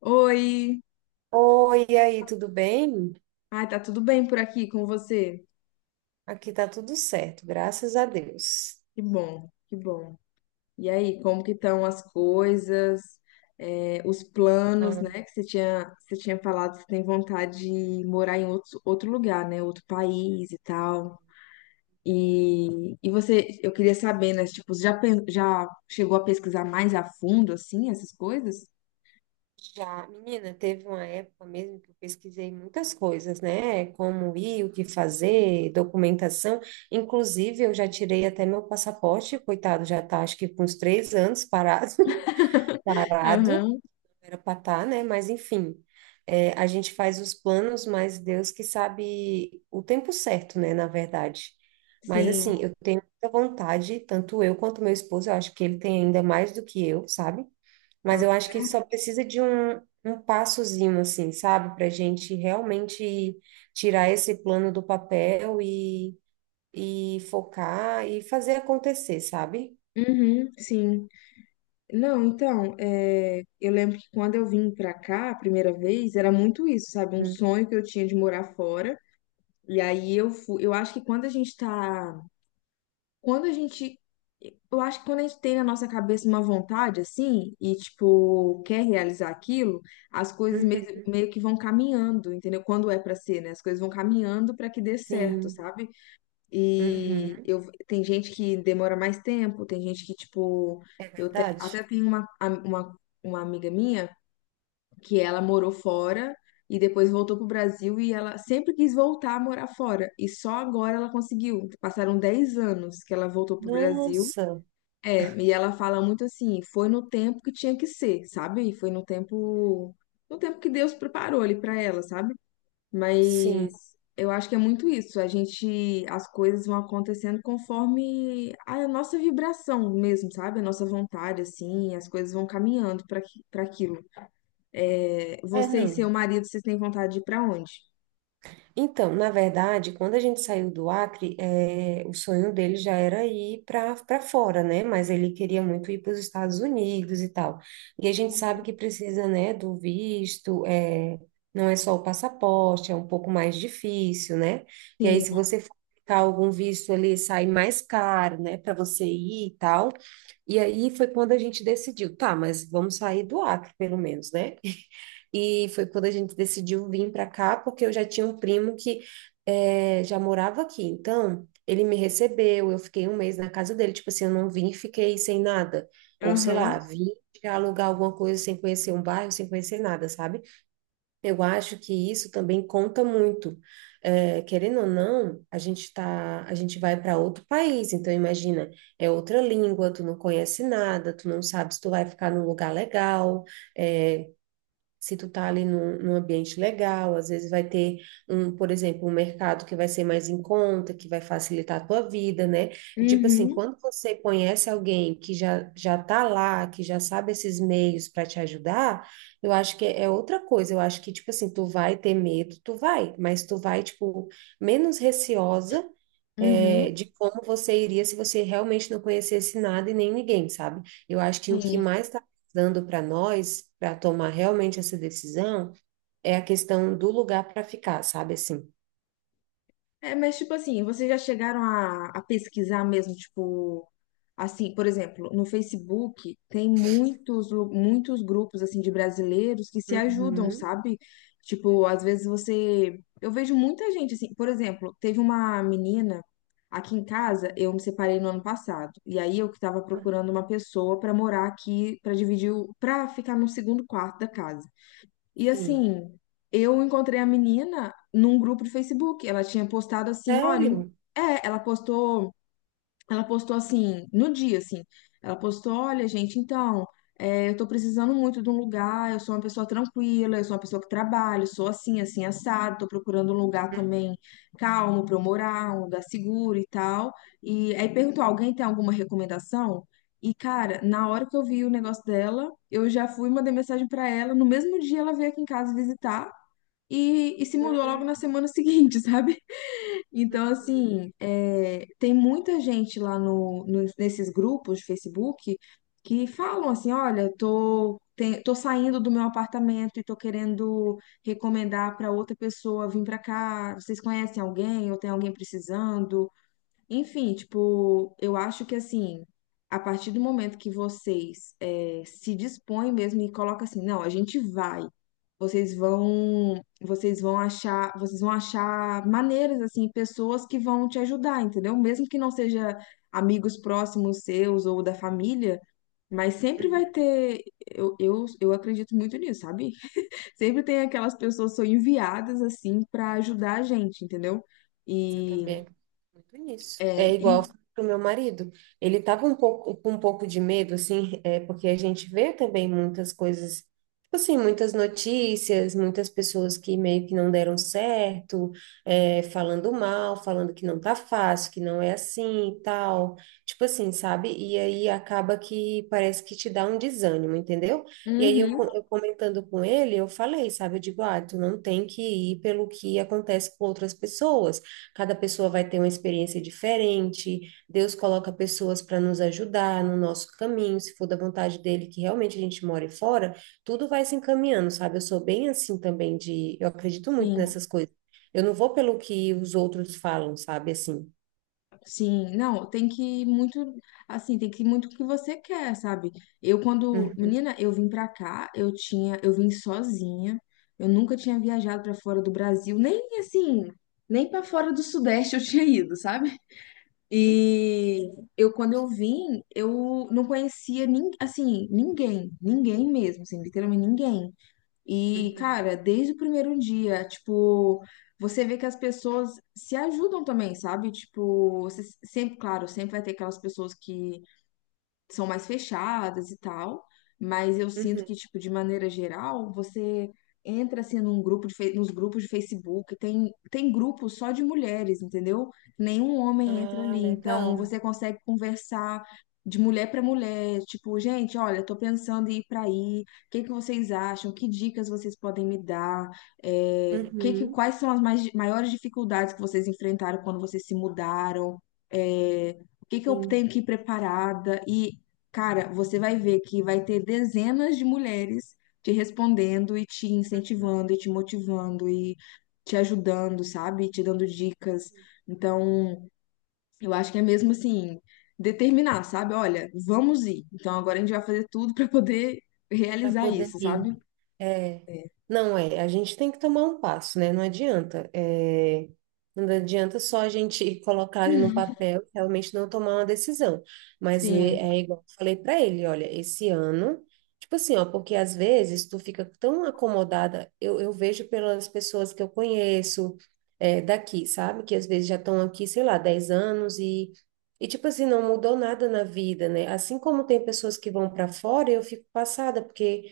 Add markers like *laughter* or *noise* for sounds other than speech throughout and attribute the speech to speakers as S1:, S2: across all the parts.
S1: Oi!
S2: Oi, e aí, tudo bem?
S1: Ai, tá tudo bem por aqui com você?
S2: Aqui tá tudo certo, graças a Deus.
S1: Que bom, que bom. E aí, como que estão as coisas, os planos,
S2: Ah,
S1: né? Que você tinha falado que você tem vontade de morar em outro lugar, né? Outro país e tal. E você, eu queria saber, né? Tipo, você já chegou a pesquisar mais a fundo, assim, essas coisas?
S2: já, menina, teve uma época mesmo que eu pesquisei muitas coisas, né? Como ir, o que fazer, documentação. Inclusive, eu já tirei até meu passaporte, coitado, já tá acho que com uns 3 anos parado, *laughs* parado.
S1: Aham,
S2: Era pra tá, né? Mas enfim, é, a gente faz os planos, mas Deus que sabe o tempo certo, né? Na verdade. Mas
S1: sim.
S2: assim, eu tenho muita vontade, tanto eu quanto meu esposo, eu acho que ele tem ainda mais do que eu, sabe? Mas
S1: Ah,
S2: eu acho que só precisa de um passozinho, assim, sabe? Pra gente realmente tirar esse plano do papel e focar e fazer acontecer, sabe?
S1: é? Uhum, sim. Não, então, eu lembro que quando eu vim pra cá a primeira vez, era muito isso, sabe? Um
S2: Uhum,
S1: sonho que eu tinha de morar fora. E aí eu acho que quando a gente tá, quando a gente, eu acho que quando a gente tem na nossa cabeça uma vontade assim e tipo quer realizar aquilo, as coisas meio,
S2: uhum,
S1: meio que vão caminhando, entendeu? Quando é pra ser, né? As coisas vão caminhando pra que dê certo,
S2: sim,
S1: sabe?
S2: uhum,
S1: Tem gente que demora mais tempo, tem gente que, tipo,
S2: é
S1: até
S2: verdade.
S1: tenho uma amiga minha que ela morou fora e depois voltou pro Brasil e ela sempre quis voltar a morar fora. E só agora ela conseguiu. Passaram 10 anos que ela voltou pro Brasil.
S2: Nossa,
S1: E ela fala muito assim, foi no tempo que tinha que ser, sabe? Foi no tempo que Deus preparou ali pra ela, sabe? Mas
S2: sim.
S1: eu acho que é muito isso. As coisas vão acontecendo conforme a nossa vibração mesmo, sabe? A nossa vontade, assim, as coisas vão caminhando para aquilo.
S2: É,
S1: Você e seu
S2: não.
S1: marido, vocês têm vontade de ir para onde?
S2: Então, na verdade, quando a gente saiu do Acre, é, o sonho dele já era ir para fora, né? Mas ele queria muito ir para os Estados Unidos e tal. E a gente sabe que precisa, né, do visto, é, não é só o passaporte, é um pouco mais difícil, né? E aí,
S1: Sim.
S2: se você for aplicar algum visto ali, sai mais caro, né, para você ir e tal. E aí foi quando a gente decidiu, tá, mas vamos sair do Acre, pelo menos, né? E foi quando a gente decidiu vir para cá, porque eu já tinha um primo que já morava aqui. Então, ele me recebeu, eu fiquei um mês na casa dele. Tipo assim, eu não vim e fiquei sem nada. Ou sei
S1: Aham.
S2: lá, vim pra alugar alguma coisa sem conhecer um bairro, sem conhecer nada, sabe? Eu acho que isso também conta muito. Querendo ou não, a gente tá, a gente vai para outro país. Então, imagina, é outra língua, tu não conhece nada, tu não sabe se tu vai ficar num lugar legal. eh, Se tu tá ali num, num ambiente legal, às vezes vai ter um, por exemplo, um mercado que vai ser mais em conta, que vai facilitar a tua vida, né? E, tipo assim,
S1: Uhum.
S2: quando você conhece alguém que já tá lá, que já sabe esses meios para te ajudar, eu acho que é outra coisa. Eu acho que tipo assim, tu vai ter medo, tu vai, mas tu vai tipo menos receosa é,
S1: Uhum.
S2: de como você iria se você realmente não conhecesse nada e nem ninguém, sabe? Eu acho que o que
S1: Sim.
S2: mais está dando para nós, para tomar realmente essa decisão, é a questão do lugar para ficar, sabe assim?
S1: Mas tipo assim, vocês já chegaram a pesquisar mesmo, tipo, assim, por exemplo, no Facebook tem muitos grupos, assim, de brasileiros que se ajudam,
S2: Uhum.
S1: sabe? Tipo, às vezes você... Eu vejo muita gente, assim, por exemplo, teve uma menina aqui em casa, eu me separei no ano passado, e aí eu que tava
S2: Aham.
S1: procurando uma pessoa pra morar aqui, pra dividir, pra ficar no segundo quarto da casa. E
S2: Sim.
S1: assim, eu encontrei a menina num grupo de Facebook. Ela tinha postado assim, olha,
S2: Sério?
S1: ela postou. Ela postou assim, no dia, assim. Ela postou: olha, gente, então, eu tô precisando muito de um lugar. Eu sou uma pessoa tranquila, eu sou uma pessoa que trabalho, sou assim, assim, assado. Tô procurando um lugar também calmo pra eu morar, um lugar seguro e tal. E aí perguntou: alguém tem alguma recomendação? E, cara, na hora que eu vi o negócio dela, eu já fui, mandei mensagem pra ela. No mesmo dia, ela veio aqui em casa visitar e se mudou logo na
S2: Uhum.
S1: semana seguinte, *laughs* sabe? Então,
S2: Uhum.
S1: assim, tem muita gente lá nesses grupos de Facebook que falam assim, olha, tô saindo do meu apartamento e tô querendo recomendar para outra pessoa vir para cá. Vocês conhecem alguém ou tem alguém precisando? Enfim, tipo, eu acho que assim, a partir do momento que vocês se dispõem mesmo e colocam assim, não, a gente vai. Vocês vão achar maneiras assim, pessoas que vão te ajudar, entendeu? Mesmo que não seja amigos próximos seus ou da família, mas sempre vai
S2: Uhum.
S1: ter, eu acredito muito nisso, sabe? *laughs* Sempre tem aquelas pessoas que são enviadas assim para ajudar a gente, entendeu?
S2: Mas eu
S1: E,
S2: também acredito muito nisso. É
S1: é,
S2: igual
S1: e-
S2: pro meu marido. Ele tava um pouco com um pouco de medo, assim, é porque a gente vê também muitas coisas, tipo assim, muitas notícias, muitas pessoas que meio que não deram certo, é, falando mal, falando que não tá fácil, que não é assim e tal. Tipo assim, sabe? E aí acaba que parece que te dá um desânimo, entendeu? E aí eu, co-
S1: Uhum.
S2: eu comentando com ele, eu falei, sabe? Eu digo, ah, tu não tem que ir pelo que acontece com outras pessoas. Cada pessoa vai ter uma experiência diferente. Deus coloca pessoas para nos ajudar no nosso caminho, se for da vontade dele que realmente a gente more fora, tudo vai se encaminhando, sabe? Eu sou bem assim também de, eu acredito muito
S1: Sim,
S2: nessas coisas. Eu não vou pelo que os outros falam, sabe assim.
S1: sim. Não, tem que ir muito, assim, tem que ir muito o que você quer, sabe?
S2: Uhum,
S1: Menina, eu vim pra cá, eu vim sozinha. Eu nunca tinha viajado pra fora do Brasil, nem assim, nem pra fora do Sudeste eu *laughs* tinha ido, sabe? E eu quando eu vim, eu não conhecia assim, ninguém, ninguém mesmo, assim, literalmente ninguém. E,
S2: uhum,
S1: cara, desde o primeiro dia, tipo, você vê que as pessoas se ajudam também, sabe? Tipo, você sempre, claro, sempre vai ter aquelas pessoas que são mais fechadas e tal, mas eu sinto
S2: uhum.
S1: que, tipo, de maneira geral, você entra, assim, num grupo de, fe- nos grupos de Facebook, tem grupo só de mulheres, entendeu? Nenhum homem entra
S2: Ah,
S1: ali, então
S2: legal.
S1: você consegue conversar de mulher para mulher, tipo, gente, olha, tô pensando em ir para aí, o que que vocês acham? Que dicas vocês podem me dar?
S2: Uhum,
S1: Quais são as maiores dificuldades que vocês enfrentaram quando vocês se mudaram? É, o que que eu tenho
S2: sim.
S1: que ir preparada? E cara, você vai ver que vai ter dezenas de mulheres te respondendo e te incentivando e te motivando e te ajudando, sabe? E te dando dicas. Então, eu acho que é mesmo assim, determinar, sabe? Olha, vamos ir. Então, agora a gente vai fazer tudo para poder
S2: Para
S1: realizar
S2: poder
S1: isso,
S2: ir.
S1: sabe?
S2: É,
S1: É.
S2: não é, a gente tem que tomar um passo, né? Não adianta. É, não adianta só a gente *laughs* colocar ali no papel e realmente não tomar uma decisão. Mas é,
S1: Sim.
S2: é igual eu falei para ele, olha, esse ano, tipo assim, ó, porque às vezes tu fica tão acomodada, eu vejo pelas pessoas que eu conheço é, daqui, sabe? Que às vezes já estão aqui, sei lá, 10 anos e. E, tipo assim, não mudou nada na vida, né? Assim como tem pessoas que vão para fora, eu fico passada, porque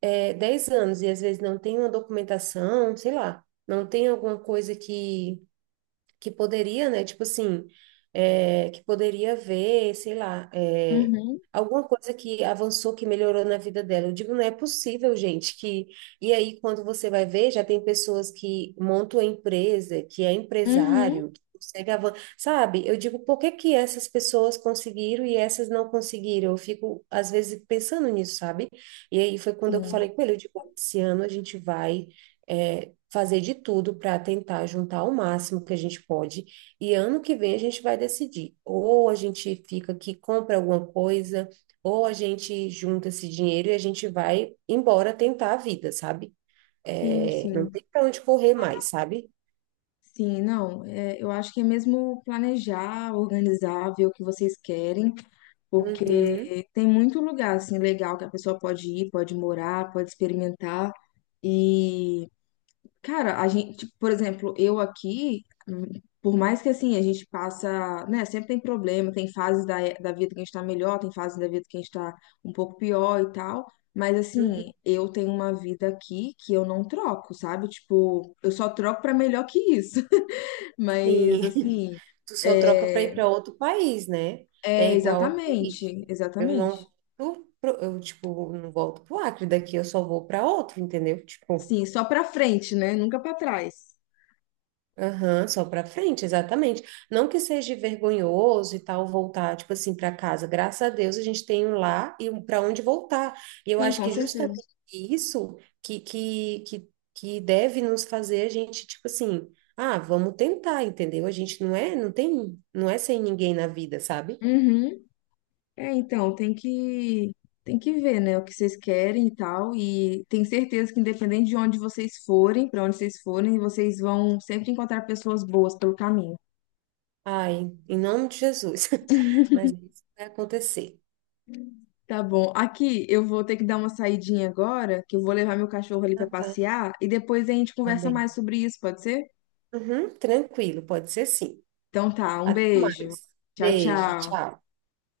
S2: é, 10 anos e às vezes não tem uma documentação, sei lá, não tem alguma coisa que poderia, né? Tipo assim, é, que poderia ver, sei lá, é,
S1: Uhum.
S2: alguma coisa que avançou, que melhorou na vida dela. Eu digo, não é possível, gente, que... E aí, quando você vai ver, já tem pessoas que montam a empresa, que é
S1: Uhum.
S2: empresário, que consegue avançar. Sabe? Eu digo, por que que essas pessoas conseguiram e essas não conseguiram? Eu fico, às vezes, pensando nisso, sabe? E aí foi quando eu
S1: Sim,
S2: falei com ele, eu digo, esse ano a gente vai... eh, fazer de tudo para tentar juntar o máximo que a gente pode. E ano que vem a gente vai decidir. Ou a gente fica aqui, compra alguma coisa, ou a gente junta esse dinheiro e a gente vai embora tentar a vida, sabe?
S1: sim,
S2: É, não
S1: sim.
S2: tem para onde correr mais, sabe?
S1: Sim, não, eu acho que é mesmo planejar, organizar, ver o que vocês querem
S2: Uhum,
S1: porque tem muito lugar assim legal que a pessoa pode ir, pode morar, pode experimentar. E, cara, a gente, tipo, por exemplo, eu aqui, hum, por mais que assim a gente passa, né, sempre tem problema, tem fases da vida que a gente tá melhor, tem fases da vida que a gente tá um pouco pior e tal. Mas
S2: uhum,
S1: assim, eu tenho uma vida aqui que eu não troco, sabe? Tipo, eu só troco pra melhor que isso. *laughs* Mas
S2: sim. *laughs*
S1: assim,
S2: Tu só troca para ir
S1: é,
S2: para outro país, né? É
S1: é
S2: igual aqui.
S1: exatamente,
S2: Tipo, eu não
S1: exatamente.
S2: volto pro, eu, tipo, não volto pro Acre daqui, eu só vou para outro, entendeu? Tipo,
S1: Sim, só pra frente, né? Nunca pra trás.
S2: aham, só para frente, exatamente. Não que seja vergonhoso e tal voltar, tipo assim, para casa. Graças a Deus a gente tem um lar e um para onde voltar. E eu
S1: Sim,
S2: acho
S1: com
S2: que
S1: certeza.
S2: justamente isso que deve nos fazer a gente, tipo assim, ah, vamos tentar, entendeu? A gente não é, não tem, não é sem ninguém na vida, sabe?
S1: Uhum. É, então, tem que ver, né, o que vocês querem e tal, e tenho certeza que independente de onde vocês forem, pra onde vocês forem, vocês vão sempre encontrar pessoas boas pelo caminho.
S2: Ai, em nome de Jesus. *laughs* Mas isso vai acontecer.
S1: Tá bom. Aqui eu vou ter que dar uma saidinha agora, que eu vou levar meu cachorro ali pra
S2: Ah, tá.
S1: passear e depois a gente conversa mais
S2: Amém.
S1: sobre isso, pode ser?
S2: Uhum, tranquilo, pode ser sim.
S1: Então tá, um
S2: Até
S1: beijo.
S2: mais.
S1: Tchau,
S2: Beijo,
S1: tchau.
S2: tchau.